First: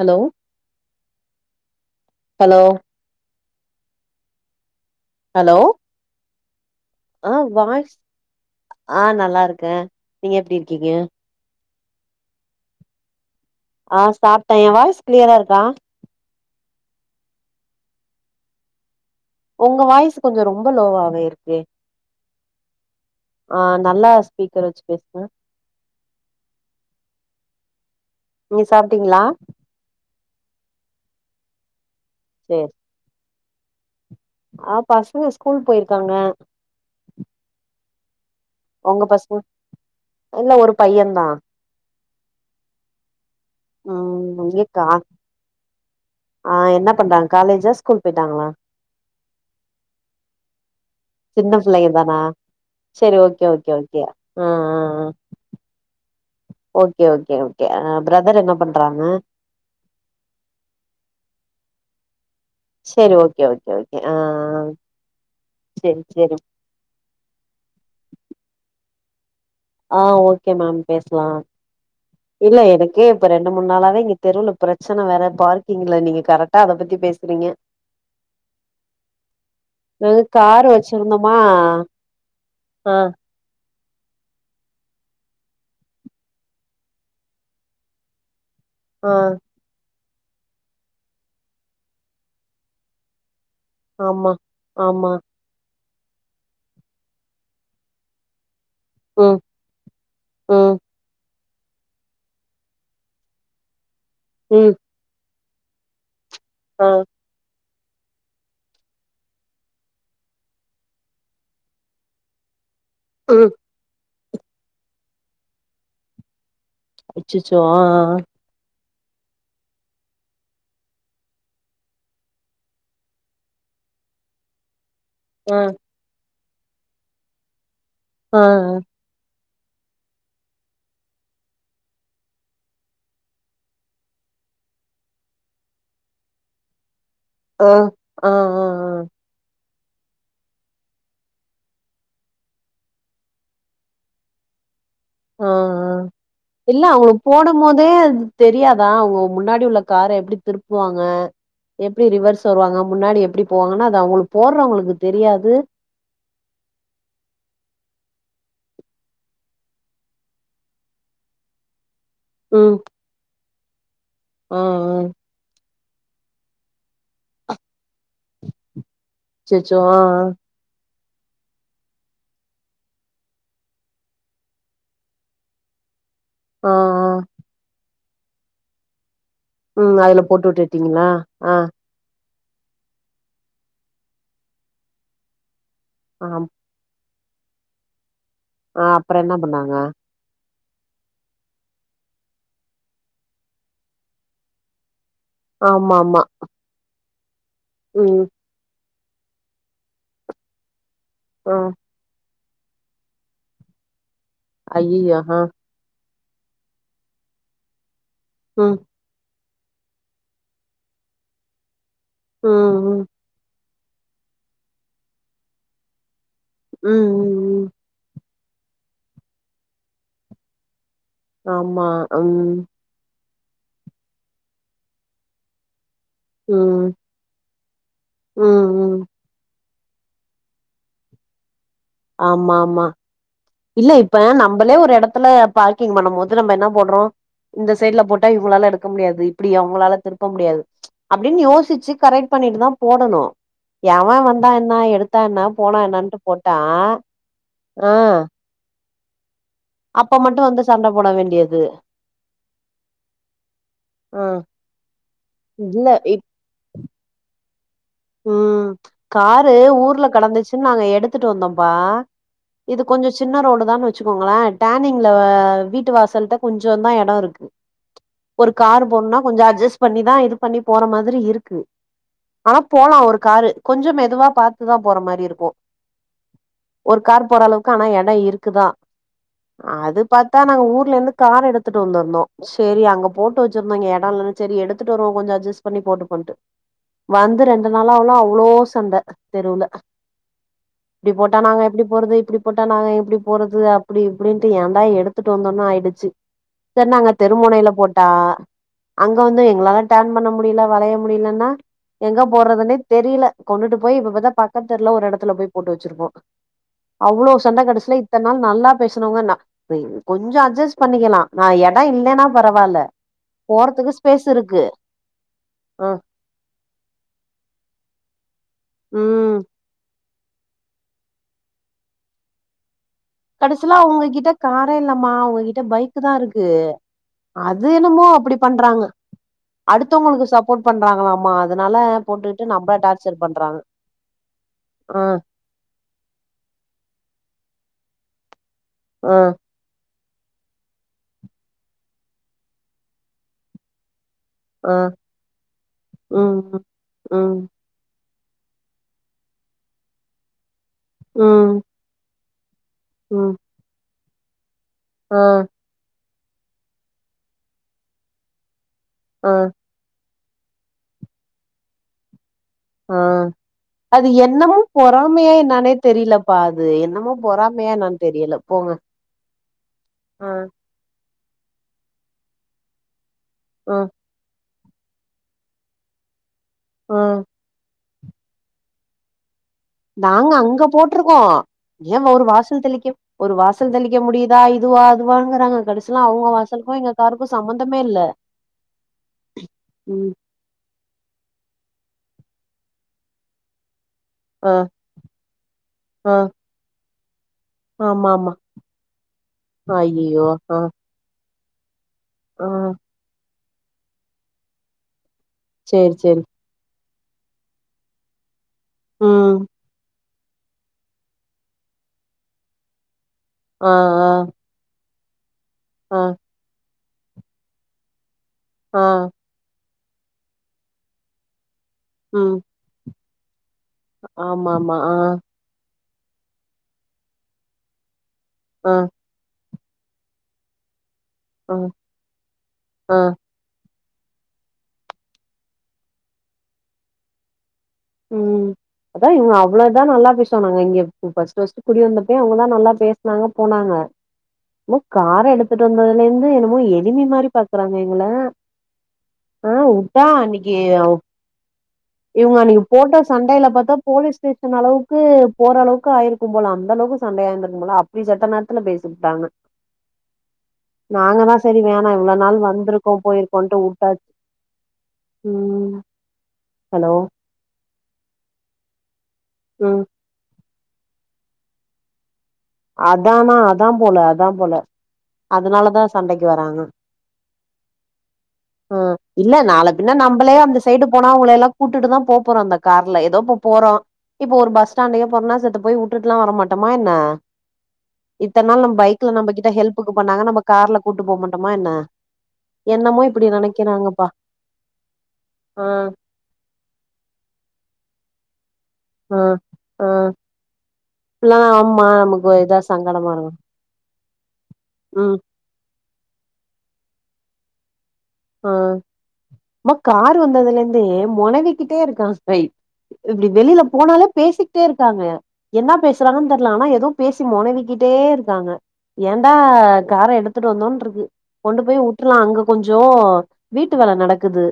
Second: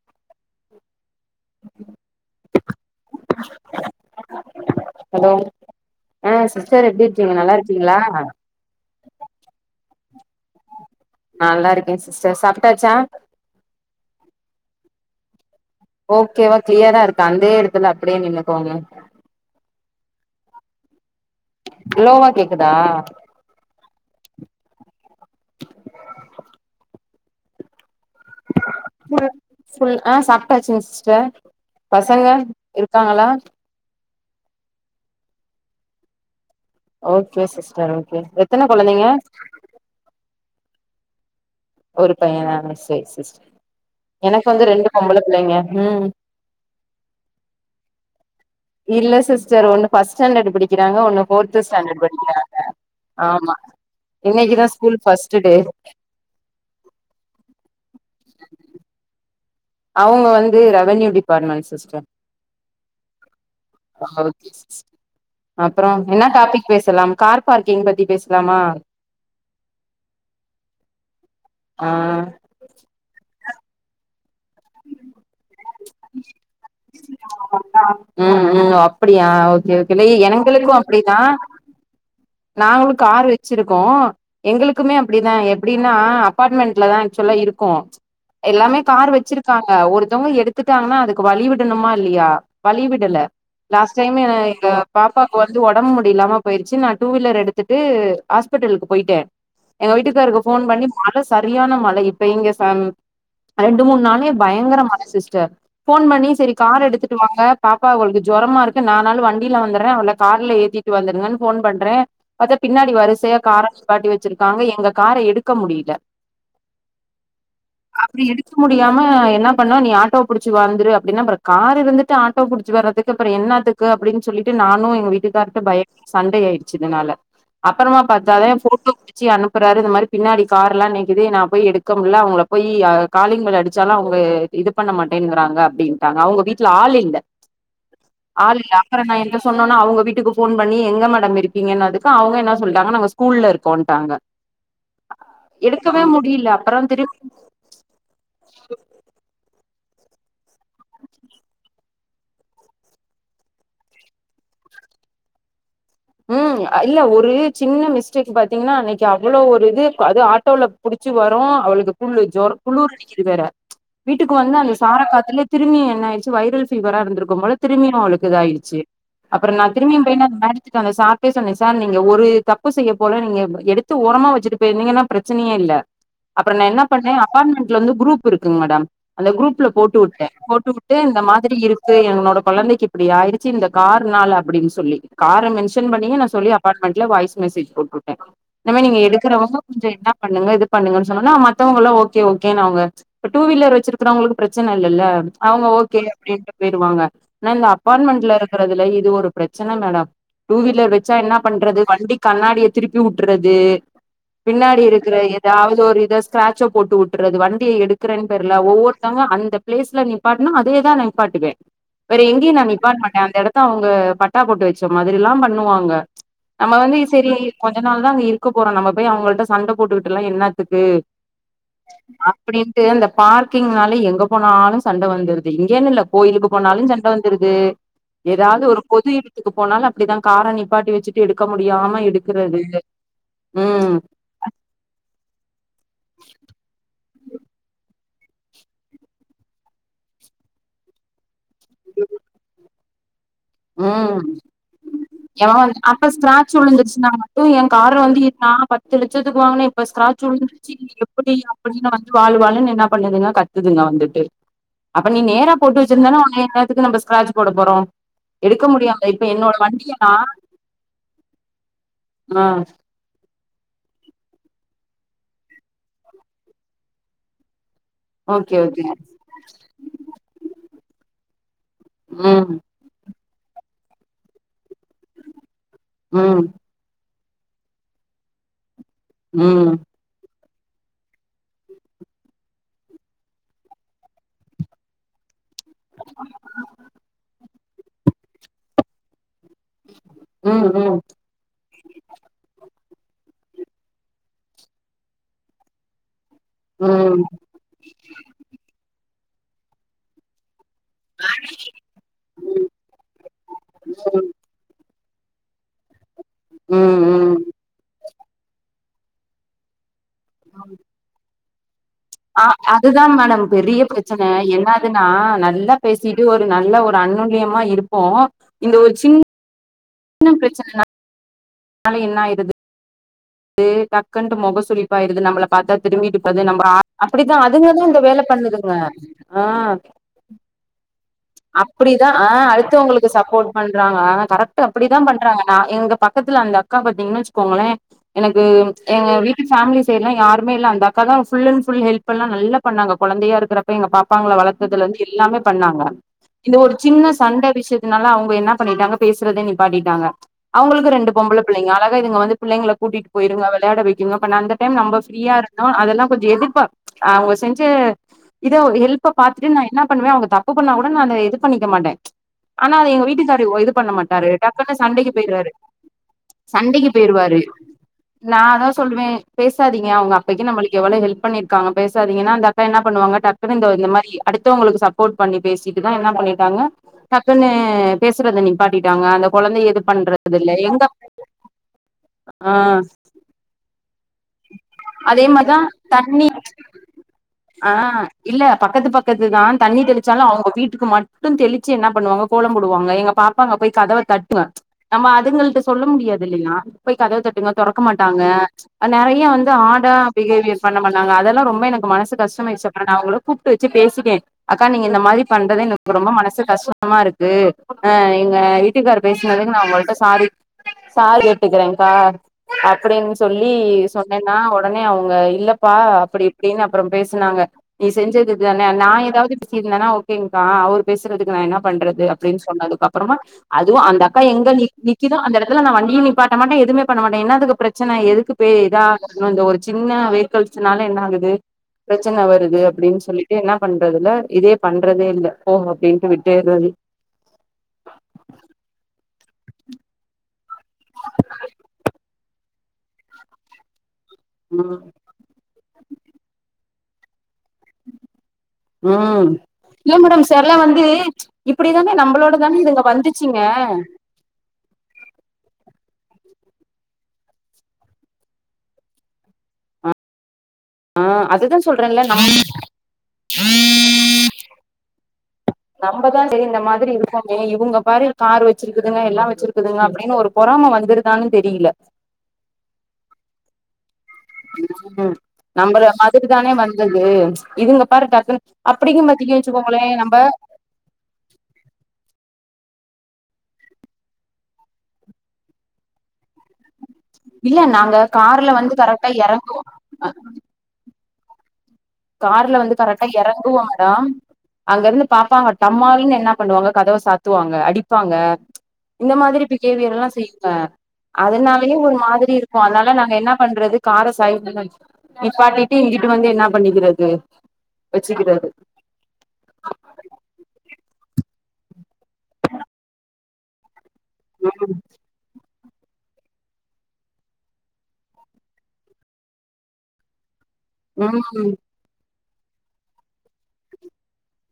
Hello hello hello ஆ sis sir எப்பிடி ஆ இருக்கீங்க நல்லா வாய்ஸ் இருக்கீங்களா ஆ நல்லா இருக்கே நீங்க எப்பிடி இருக்கீங்க நல்லா இருக்கே சிஸ்டர் சாப்ட்டாச்சா ஆ சாப்ட்டே எ வாய்ஸ் கிளியரா இருக்கா ஓகேவா கிளியரா இருக்க அந்தே எடத்துல அப்டியே நின்னுக்கோங்க உங்க வாய்ஸ் கொஞ்சோ ரொம்ப லோவாவே இருக்கு லோவா கேக் குதா ஆ நல்லா ஸ்பீக்கர் வச்சு பேசுங்க நீங்க சாப்ட்டீங்களா ஆ சொல்லு சாப்பிட்டாச்சுங்க சிஸ்டர் பசங்க சேரி இருக்காங்களா ஆ பசங்க ஸ்கூல் போயிருக்காங்க ஓகே சிஸ்டர் ஓகேங்க உங்க பசங்க இல்ல ஒருப் பையந்தா ஒரு பையனா சேரி சிஸ்டர் உ எனக்கு வந்து இங்கக்கா ரெண்டு பொம்பள பிள்ளைங்க ம் ஆ என்ன பண்றாங்க காலேஜா ஸ்கூல் போயிட்டாங்களா இல்ல சிஸ்டர் ஒன்னு ஃபஸ்ட் டேண்டட் படிக்கு கிறாங்க ஓண்ணு சின்ன ஃபோர்த் பிள்ளைங்க ஸ்டேண்டட் தானா படிக்கிறாங்க சேரி ஓகே ஆமா ஓகே ஓகே ஆ இன்னக்கு தா ஆ ஸ்கூல் ஆ first day okay okay okay brother என்ன பண்றாங்க அவங்க வந்து ரெவன்யூ டிபார்ட்மென்ட் சிஸ்டர் சேரி ஓகே ஓகே ஓகே ஆ ஆ அப்பறோ செரி என்ன செரி டாபிக் பேசலா கார் பார்க்கிங் பத்தி பேசலாமா ஆ ஓகே மேம் பேசலா ஆ இல்ல எனக்கு இப்ப ரெண் டு மூனு நாளாவே இங்க தெருவுல பிரச்சன வேற பார்க் ங்கள நீங்க கரெக்டா அத பத்தி பேச உ உ அப்படியா ஓகே ஓகே லே நாங்க கார் எங்களுக்கு அப்டிதா வச்சிருந்தோமா நாங்களு ஆ கார் வச்சு இருக்கு எங்களுக்குமே அப்டிதா எப்டின்னா அப்பார்ட்மெண்ட்லதா ஆக்சுவல்லா இருக்கு எல்லாமே கார் ஆ வச்சிருக்காங்க ஒரு தவங்க எடுத்துட்டாங்கன்னா அதுக்கு வழி விடணுமா இல்லையா வழி விடல லாஸ்ட் டைம் ஆமா எங்க ஆமா பாப்பாக்கு வந்து உட ம் முடியில்லாம போயிருச்சு நாட் டூ வீலர் எடுத்துட்டு ஹாஸ் பிடலுக்கு போயிட்டே ம் எங்க வீட்டுக்காருக்கு ஃபோன் ம் பண்ணி மலஸ் சரியான மழை இப்ப இங்க செம் ரெண்டு மூணு நாளே ம் பயங்கரமான மழ சிஸ்டர் ஃபோன் பண்ணி செரி காரு ஆ எடுத்துட்டு வாங்க பாப்பா அவளுக்கு ஜொரமா இருக்கு நானாலு வண்டியில வந்தற அவள கார்ல ஏத்திட்டு வந்துறங்கன் ஃபோன் பண்ற பாத்தா பின்னாடி வரிசையா ம் கார நிப்பாட்டி வச் சிருக்காங்க எங்க கார எடுக்க முடியில அச்சச்சோ ஆ பியாம என்ன பண்ண நீ ஆட்டோ புடிச்சி வந்துரு அப்புறம் காரு இருந்துட்டு ஆட்டோ புடிச்சி வறதுக்கு அப்புறம் என்னாத்துக்கு அப்டின் சொல்லிட்டு நானும் ஆ வீட்டுக்காரட்ட பயங்கர சண்டையே ஒரு ஆயிட்டு ச்சிதனால அப்பறமா ஆ பாத்தாலே போட்டோ புடிச்சி அனு ப்பறாரு இந்த மாரி பின்னாடி காரெலாம் நிக்கிது நான் போய் எடுக்க முடில அவங்கள போயி ஆ காலிங் பெல் அடிச்சாலும் அவுங்க இது பண்ண மாட்டேங்குறாங்க அப்டின்ட்டாங்க அவங்க வீட்ல ஆள் இல்ல ஆ ஆ ஆ ஆ ன ஒன்னே அவுங்க வீட்டுக்கு ஃபோன் பண்ணி எங்க மேடம் இருக் கீங்க இன்னதுக்கு அவுங்க என்ன சொல்ட்டாங்க நாங்க ஸ்கூல்ல இருக்கோன்ட்டாங்க ஆ ஆ எடுக்கவே முடியல அப்பற இல்ல திருப் அவங்களுக்கு போடமோதே அது தெரியாதா உங்க முன்னாடி உள்ள கார எப்டி திருப்புவாங்க எப்டி ரிவர்ஸ் வருவாங்க முன்னாடி எப்டி போவாங்கன்னா அது அவங்களுக்கு போடறவங்களுக்கு தெரியாது ம் இல்ல ஒரு சின்ன மிஸ்டேக் பாத்தீங்கன்னா அன்னைக்கு அவ்ளோ ஒரு இது அது ஆட்டோல புடிச்சி வரும் அவளுக்கு குளு ஜொர ம் குளுர் அடிக்குது வேற வீட்டுக்கு வந்து ஆ அந்த சார ஆ காத்துலே திரும்பி என்னா ஆயிடுச்சி வைரல் பீவரா இருந்துருக்கும் போல திரும்பி அவளுக்கு இதா ஆயிடுச்சு அப்புறம் நான் அச்சச்சோ ஆ திரும்பியும் போய் அந்த மேட அந்த சார்ட்டே சொன்னேன் சார் நீங்க ஒரு தப்பு செய்ய போல நீங்க எடுத்து ஓரமா வச்சிட்டு போயிருந்தீங்கன்னா பிரச்சனையே இல்ல அப்பறம் ஆ ஆ நான் என்ன பண்ணேன் அபார்ட்மெண்ட்ல வந்து குரூ ப் இருக்குங் மேடம் அந்த குரூப்ல ஆ போட்டு ம் அதுல உட்டன் போட்டு உட்டு விட்டுட்டீங்களா இந்த ஆ மாதிரி இருக்கு எங்களோட கொழந்தைக்கு இப்டி ஆயிடுச்சி இந்த கார் நால அப்டின் சொல்லி கார மென் ஷன் பண்ணியே நா ஆம் சொல்லி அப்பார்ட்மெண்ட்ல வாய்ஸ் மெசேஜ் போட்டுட்டேன் இனிமே ஆ நீங்க அப்புறோ என்ன எடுக்கறவங்க பண்ணாங்க கொஞ்சம் என்ன பண்ணுங்க இது பண்ணுங்கன்னு சொன்னோனே மத்தவங்கலாம் ஓகே ஓகே அவுங்க இப்ப டூ வீலர் வச்சிருக்கிறவங்களுக்கு பிரச்சனை இல்லல அவுங்க ஆமா ஓகே ஆமா அப்படின்னுட்டு போயிருவாங்க நான் இந்த ம் அப்பார்ட்மெண்ட்ல இருக்கறதுல இது ஒரு பிரச்சனை மேடம் டூ வீலர் வை செர் என்ன ஆ பண்றது வண்டி கண்ணாடிய திருப்பி வுட்டுறது பின்னாடி இருக்குற ஐயையோ ஆ ஏதாவது ஒரு இத ஸ்கிராட்ச்ச போட்டு வுட்டுறது வண்டியை எடுக் குறேன் பேர்ல ம் ஒவ்வொருத்தவங்க அந்த பிளேஸ்ல நிப்பாட்டுனா அதேதான் நான் நிப்பாட்டுக்கு வேற ம் எங்கயும் நான் நிப்பாட்ட ம் மாட்டேன் அந்த இடத் அவுங்க பட்டா போட்டு வச் ச மாதிரி எல்லாம் பண்ணுவாங்க நம்ம ம் வந்து இது சேரி ம் ம் கொஞ்ச நாள் தான் அங்க இருக் க்கு போறோம் நம்ம போய் அவுங்கள்ட சண்டை போட்டுட்டுலாம் என்னத்துக்கு ஆமா ம் பார்க்கிங்னாலே எங்க போனாலும் சண்டை வந்துருது இங்கன்னு இல்ல கோயிலுக்கு ம் போனாலும் சண்டை வந்துடுது ஏதாவது ம் ஒரு ம் பொது இடத் க்கு போனாலும் அப்படிதான் கார நிப்பாட்டி வச்சுட்டு எடுக்க முடியாம ஆமா எடுக்கறது ஆமா இல்ல இப்ப நம்பளே ஒரு இடத்துல பார்க்கீங்க பண்ணும்மோது நம்ம என்ன போடுறோம் இந்த சைட்ல போட்டா இவுங்களால எடுக்க முடியாது இப்படி அவுங்களால திருப்ப முடியாது அப்படின்னு யோசி ச்சு கரெக்ட் பண்ணிட்டு தான் போடணும் ம் என்ன எவந்து போனா அப்போ என்னன்ட்டு ஸ்கிராட்ச் போட்டா விழுந்துச்சுன்னா மட்டும் என் ஆ கார வந்து நான் பத்து லட்சத்துக்கு வாங்குனேன் இப்ப அப்ப ஸ்கிராட்ச் மட்டு வந்து விழுந்துச்சு சண்ட போட எப்படி வேண்டியது அப்படின்னு வந்து வாழ் வாழுன்னு என்ன பண்ணுதுங்க கத்துதுங்க வந்துட்டு ஆ அப்ப நீ நேரா போட்டு இல்ல இப் வச்சிருந்தன்னா போட போறோம் ம் காரு ஊர்ல கலந்துச்சுன் நாங்க எடுத்துட் வந்தோம்பா ஆ இது கொஞ்சோ சின்ன ரோடு ந்தா வச்சுக்கோங்கள டனிங்ல வீட்டு வாசல்ட்ட கொஞ்சோ தா எடம் இருக்கு ஒரு ஓகே ஓகே கார் போணுனா கொஞ்சோ அட்ஜஸ்ட் பண்ணிதா இது பண்ணி போற மாதிரி இருக்கு ம் ஆனாப் கோலோ ஒரு காரு கொஞ்சோ மெதுவா பாத்துதா போற மாரி இருக்கும் ம் ஒரு கார் போற அளவுக்கு ஆனா எட இருக்குதா ம் அது பாத் தா நாங்க ஊர்லேருந்து கார் எடுத்துட்டு வந்திருந்தோ செரி அங்க போட்டோச்சிருந்தோ இங்க எடோ இல்லனு செரி எடுத்துட் வருவோ கொஞ்சோ அஜ்ஜஸ் பண்ணி போட்டுபோன்டு வந் இது ரன் அதுனால அவ்ளோ அவ்ளோ சண்ட தெருவுல ம் ம் ம் இப்டி போட்டா நாங்க எப்டிப் போறது இப்டி போட்டா நாங்க எப்டி போறது அப்டி இப்டின்ட்டு ஏன்டா எடுத்துட்டு வந்தோனு ஆயிடுச்சு செரின் அங்க ம் தெரு மொனையில போட்டா அங் அங்க வந்தும் எங்ளால டர்ன் பண்ண முடில வளைய முடியலனா எங்கப் போறதின்னே தெரில கொண்டுட்டு போயி இப்பப்பந்தா பக்கத் தெரு ல ஒரு எடத்துல போய் போட்டு வச்சிருக்கோ ம் அவ்ளோ ம் சண்ட கடசில இத்தன் நாள் நல்லா பேசுனவங்க நா [unintelligible] கொஞ்சோ அஜ்ஜஸ் பண்ணிக்கலாம் நா ஏற ஆ அதுதா மேடம் பெரிய பிரச்சன ஸ்பேஸ் இருக்கு என்னாதுன்னா நல்லா அ பேசிட்டு ஒரு நல்ல ஒரு அன்னொன் னியமா இருப்போ இந்த ஒரு சின் ம் சின்ன பிரச்சனனா அதனால என்னயிருது கடசிலா அவுங்ககிட்ட காரே இல்லாமா நம்மள அவுங்ககிட்ட பாத்தா பைக் தா திரும்பிட்டு போது இருக்கு நம்ம அப்படித்தா அது அதுங்கதா இந்த என்னமோ வேல அப்டி பண்ணுதுங்க பண்றாங்க ஆ அடுத்தவங்களுக்கு சப்போட் பண்றாங்ளாமா அப்டிதா ஆ அடுத்தவங்களுக்கு சப்போர்ட் பண்றாங்க அ கரெக்ட் அப்டித்தா ஆ பண்றாங்க நா எங்க பக்கத்துல அந்த அக்கா பாத்தீங்கன்னு வச்சுக்கோங்களே என ம் எங்க ஆ வீட்டு ஃபேமிலிஸ் எல்லா யாருமேல்ல அந்த அக்கா தா ஃபுல் அன்ட் ஃபுல் ஹெல்ப்பல்லா நல்லா பண்ணாங்க கொழந்தையா இருக்குறப்ப எங்க பாப் பாங்கள ஆ வளத்ததுலெந்து எல்லாமே பண்ணாங்க ம் இந்த ஒரு சின்ன ம் சண்ட விஷ்யத்துனால அவுங் க‌ என்ன பண்ணிட்டாங்க பேசுறதே நிப்பாட்டிட்டாங்க அவுங்களுக்கு ரெண்டு பொம்பள ம் புள்ளைங்க அழகா இதுங்க வந்து புள்ளைங்கல கூட்டிட்டு ம் போயிருங்க வெளயாட‌‌வை க்குங்க [unintelligible] டைம் நம்ப ஆ ஃப்ரீயா இருந்தோ அதெல்லா கொஞ்ச எதுப்பா அவுங்க செஞ்ச இ த ஹெல்ப ஆ பாத்துட்டு நா என்னா பண்ணுவே அவுங்க தப்பு பண்ணா கூ ட நானு இது பண்ணிக்க மாட்டே ஆனா அது ஆ எங்க வீட்டுக்காரு இது பண்ண அது மாட்டாரு என்னமோ டக்குன்னு சண்டைக்கு பொறாமையா போயிருவாரு என்னானே தெரியலப்பா அது சண்டைக்கு என்னமோ போயிருவாரு பொறாமையா என்னான்னு தெரியல நா அதா போங்க சொல்லுவே பேசாதீங்க அவுங்க ஆ அப்பைக்கு நம்மளுக்கு எவ்வள ஹெல்ப் பண்ணிரு க்காங்க பேசாதிங்கனா அந்த அக்கா என்ன பண்ணுவாங்க டக்குனு இந்த ஆ இந்த மாரி அடு த்தவுங்களுக்கு சப்போர்ட் பண்ணி பேசிட்டுதா என்னா பண்ணி ட்டாங்க ஆ டக்குனு பேசுறத நிப்பாட்டிட்டாங்க அந்த கொழந்தைய இது நாங்க பண்றது இல்ல அங்க எங்க போட்ருக்கோ ஏ ஒரு ஆ வாசல் தெளிக்க ஒரு வாசல் தெளி அதே மாரிதா அவங்க தண்ணி வாசலுக்கு எங்க காருக்கு ஆ சம்பந்தமே இல்ல பக்கத்து பக்கத்துதா தண்ணி ம் தெளிச்சாலு அவுங்க வீட்டுக்கு மட்டு தெளி ச்சு என்ன பண்ணுவாங்க கோலம் போடுவாங்க எங்க பாப்பாங்க போய் கதவ தட்டுவ ஆ நம்ம அதுங்கள்ட சொல்ல ஆ முடியாது இல்லயா போய் கதவ தட் டுங்க தொறக்க ஆமா மாட்டாங்க ஆமா நறைய வந்து ஹாடா ஐய்யய்யோ! ஆ, பிஹேவியர் பண்ண பண்ணாங்க அதெல்லா ரொம்ப எனக்கு மன சு ஆ. கஷ்டமா ஆயிச்சு அப்புறொ நா அவுங்களோ கூப்பிட்டு வச்சு பேசிட்டே அக்கா நீங்க இந்த மாரி பண்றது சரி, எங்களுக்கு ரொம்ப சரி. மனசு கஷ்டோ கஷ்டமா இருக்கு ஆ இங்க வீட்டுக்காரர் ம். பேசினதுக்கு நா உங்கள்ட்ட சாரி சாரி கேட்டுக்கிரே கா அப்டின்னு சொல்லி ல்லி ஆ, ஆ, சொன்னேனா உடனே அவங்க இல்ல ப்பா ஆ, அப்டி இப்டின்னு அப்புறோ பேசுனாங்க நீ செஞ்சது தான ஆ. நா ஏதாவது இல்லனா ஓகேங்க்கா அவர் பேசுறதுக்கு வேணா பண்றது ம். அப்டின்னு சொன்னதுக்கு அப்புறமா அதுவுமஅந்த அக்கா எங்க ஆமாமா. ஆ, நிக்குதோ அந்த எடத்துல நா வண் நீ நிப்பாட்ட மாட்ட எதுமே பண்ண மாட்ட என்னத்துக்கு பிரச்சன எதுக்கு ஆ, [unintelligible] சின்ன வேக்கல்ஸ்னால என்ன ஆகுது ஆ, பிரச்சன வருது ஆ. அப்டின்னு சொல்லிட்டு என்ன பண் இருக்கிறதில இதே பண்றதே இல்ல போ அப்டின்ட்டு விட்டுட்றது உ அதா இவங்க அவ்வள இதா நல்லா பேசுவாங்க இங்க ஃபர்ஸ்ட் ஃபர்ஸ்ட் குடி வந்தப்பயோ அவங்கதா நல்லா பேசுனாங்க போனாங்க ம் ஒரு கார் எடுக் போயிட்டு வந்ததுல இருந்து என்னமோ எனிமி மாதிரி பாக்குறாங்க எங்கள உ ஆ இல்ல உட்டா மேடம் அன்னைக்கு சிலர் வந்து இப்டி தானே நம்மளோட இவங்க தானே அன்னைக்கு இது போட்ட சண்டையில பார்த்தா போலீஸ் ஸ்டேஷன் அளவுக்கு போற அளவுக் [unintelligible] ஆயிருக்கும் போல அந்த அளவுக்கு சண்டையா ஆயிருந்திருக்கு போல அப்டி சத்த நேரத்துல பேச விட்டாங்க ஆ அதுதா சொல்றேன்ல நம் வந்திருக்கோ போயிருக்கோன்ட்டு வுட்டாச்சு ம் நம்மதா டே மாதிரி ஹலோ இருக்கமே இவங்க மாரி கார் வச்சிருக்கு த்ங்க எல்லா ம் வச்சிருக்குதுங்க அப்டின்னு ஒரு பொறாமை வந்துருதான்னு தெரியல அத்தானா அதா போல தா போல ம் அதனாலதா நம்மள சண்டைக்கு மாதிரி தானே வராங்க வந்தது இதுங்க பாரு டக்குன்னு ஆ அப்டிங்கும் இல்ல பாத்தீங்க நாள வச்சுக்கோங்களே பின்ன நம்ம நம்பளே அந்த சைடு போனா அவங்கள எல்லா கூட்டிட்டுதா போ போறோ அந்த கார்ல ஏதோ இப்ப போறோ இப்போ ஒரு பஸ் ஸ்டாண்டக்கே போறம்னா சத்து போய் விட்டுல்லா வர மாட்டமா என்ன இல்ல நாங்க இத்த கார்ல நாள் வந்து நம்ம கரெக்டா பைக்ல நம்ம கிட்ட எறங்குவோ ஹெல்ப்க்கு பண்ணாங்க நம்ம கார்ல கூட்டு போகங்கன் பமா என்ன கார்ல வந்து என்னமோ கரெக்டா இப்டி இறங்குடா நெனைக்கிறாங்கப்பா அங்க இருந்து பாப்பாங்க ஆ டம்மாலு என்ன பண்ணுவாங்க கதவ சாத்துவாங்க அடிப்பாங்க இந்த ஆ மாதிரி ஆ பிகேவியர் எல்லா செய்யங்க இப்பல்லா அதனாலயே ஆமா ஒரு நமக்கு மாதிரி இதா இருக்கு அனால சங்கடமா நாங்க என்ன இருக்கு பண்றது கார சாய் பண்ணி வச்சிபோ ம் இப்பாட்டி டி இங்கிட்டு வந்து என்னா பண்ணிக்கிறது ஆ வச்சுக்கிறது மா கார் வந்ததுலந்தே மோனவிகிட்டே இருக்காங்க இப்பிடி வெளியில போனாலு பேசிக்கிட்டே இருக்காங்க என்னா பேசுறாங்கன்னு தெரல ஆனா எதுவு பேசி மோனவிகிட்டே இருக்காங்க ஏன்டா கார எடுத் த்ட்டு வந்தோ இருக்கு ம் கொண்டு போய்வுட்ரலா அங்க தோ வீட்டு வேல நடக்குது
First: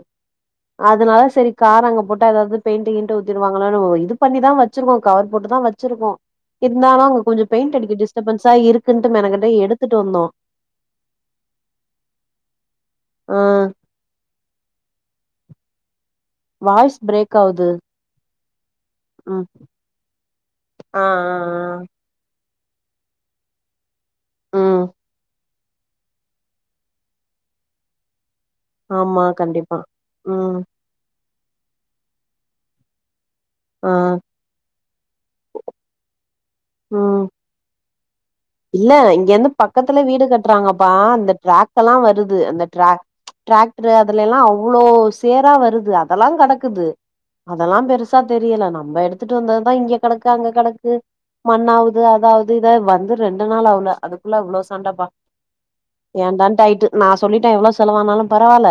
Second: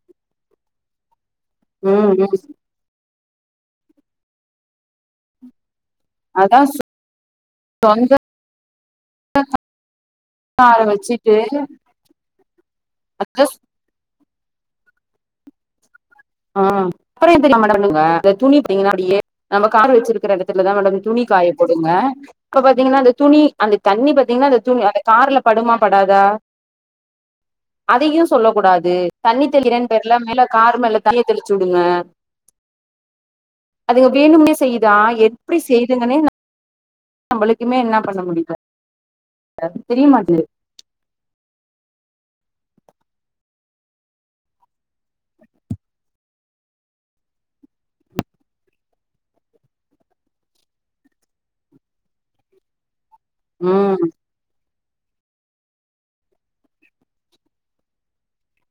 அதனால சேரி கார் அங்க ம் போட்ட ம் ஏதாவது பெயிண்டி கீண்டு த்துருவாங்களான் இது பண்ணிதா வச்சிருக்கோ கவர் போட்டுதா வச் ச்சிருக்கோ அதா இருந்தாலு அங்க கொஞ்சோ பெயிண்ட் அடிக்க சொந்த டிஸ்டர்பன்ஸா இருக்குன்னட்டு மெனக்கிட்ட எடுத்துட்டு வந்தோ ஆர வச்சுட்டு ஆ அதான் சொ ஆ வாய்ஸ் பிரேக் ஆவுது [unintelligible] அப்பிடியே ம் நம்ம கார் வச்சிருக்கற இடத்துலதா மேட ஆ ஆ துணி காய போடுங்க இப்ப பாத்தீங்கன்னா அந்த துணி அந்த தண்ணி பாத்தீங்கன்னா ஆ அந்த துணி ம் அந்த கார்ல படுமா படாதா அதையு சொல்லக்கூடாது ஆமா தண்ணித்த கண்டிப்பா இரண்டு பேர்ல மேல ம் கார் மேல தீய தெளிச்சுவுடுங்க ஆ அதுங்க வேணும்னே செய்யுதா எப்பிடி செய்துங்கன்னே ம் நம்மளுக்குமே என்னா இல்ல இங்க இருந்து பக்கத்துல வீடு தெரியமாட்டுது கட்டுறாங்கப்பா இந்த டிரக்க எல்லா வருது து அந்த டிராக் டிராக்டர் அதுல எல்லா அவ்ளோ சேரா வருது அதெல்லா கடக் க்குது அதெல்லா பெருசா தெரியல நம்ம எடுத்துட்டு வந்ததுதா இங்க கடக்கு அங்க கடக்கு.. மண்ண ஆவுது அதாவது இத வந்து ரெண்டு நாள் ஆவுல ம் அதுக்குள்ள அவ்ளோ ச சண்டப்பா ஏன்டான்ட் ஆயிட்டு நா சொல்லிட்ட எவ்ளோ செலவானாலும் பரவால்ல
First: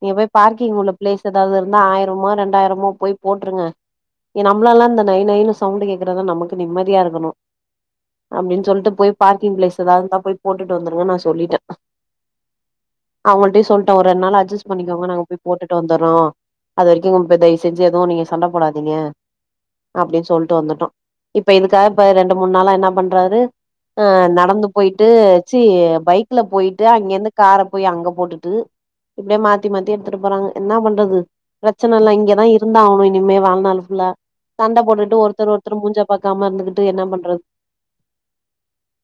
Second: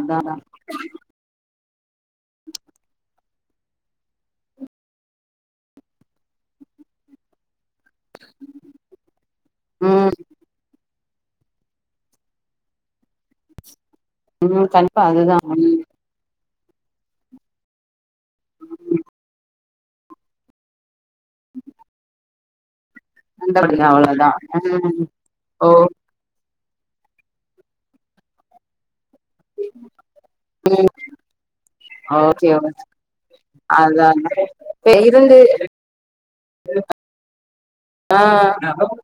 நீங்க போய் அதா பார்கிங் உள்ள பிளேஸ் எதாவது இருக் இன்ன ஆயிரமோ ரெண்டாயிரமோ போய் போட்டுருங்க நம்ளாலல்லா இந்த நை நைனு சவுண்டு கேக்குறதா நமக்கு நிம்மதியா இருக்கணு அப்டின் சொல்ட்டு போய் பார்க்கிங் பளேஸ் எதாவது இருந்தா ம் போட்டுட்டு வந்துருங்கன் நாஸ் சொல்லிட்ட அவங்கள்ட்டியு சொல் ட ஒரு ரெண் நாள் அட்ஜஸ் ம் கண்டிப்பா பண்ணிக்கோங்க நாங்க அதுதா போய் போட்டுட்டு ம் வந்துறோ அது வரைக்கும்ங்கப்ப தய் செஞ்சு எதுவு நீங்க சண்ட போடாதீங்க அப்டின் சொல்ட்டு வந்துட்டோ இப்ப இதுக்காக பே ரெண் ரெண்டு மூன்னாலா என்ன பண் றாரு அந்தபடிதா அவ்ளோதா நடந்து ம் போயிட்டு வெச்சு ஓ பைக்ல போயிட் ட்டு அங்கேருந்து கார போய் அங்க போட்டுட்டு இப்டியே மாத்தி மாத்தி எடுத்துட்டு போறாங்க என்ன பண்றது பிரச்சனைலா இங்கதா ஓகே ஓ இருந்தாகணு இனிமே வாழ்நாள் அதா ஃபுல்லா சண்ட அதா போட்டுட்டு இருந்து ஒருத்தர் ஒருத்தர் மூஞ்சா பாக்காம இருந்துகிட்டு என்ன பண்றது ஆ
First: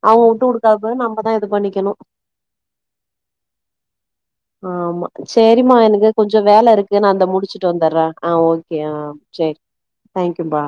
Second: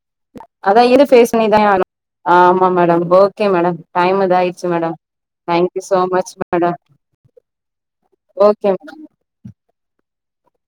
அவங்க வுட்டு அதா குடுக்காம இது ஃபேஸ் நம்மதா பண்ணி தானே ஆகனு பண்ணிக்கணு ஆமா மேடம் ஓகே மேடம் டைமு இதாயிருச்சு மேடம் ஆமா சேரிம்மா தேங்கியூ ஷோ எனக்கு மச் கொஞ்சோ மேடோ வேல இருக்கு நா அந்த முடிச்சுட்டு வந்துடுறே ஓகே தேங்க்யூப்பா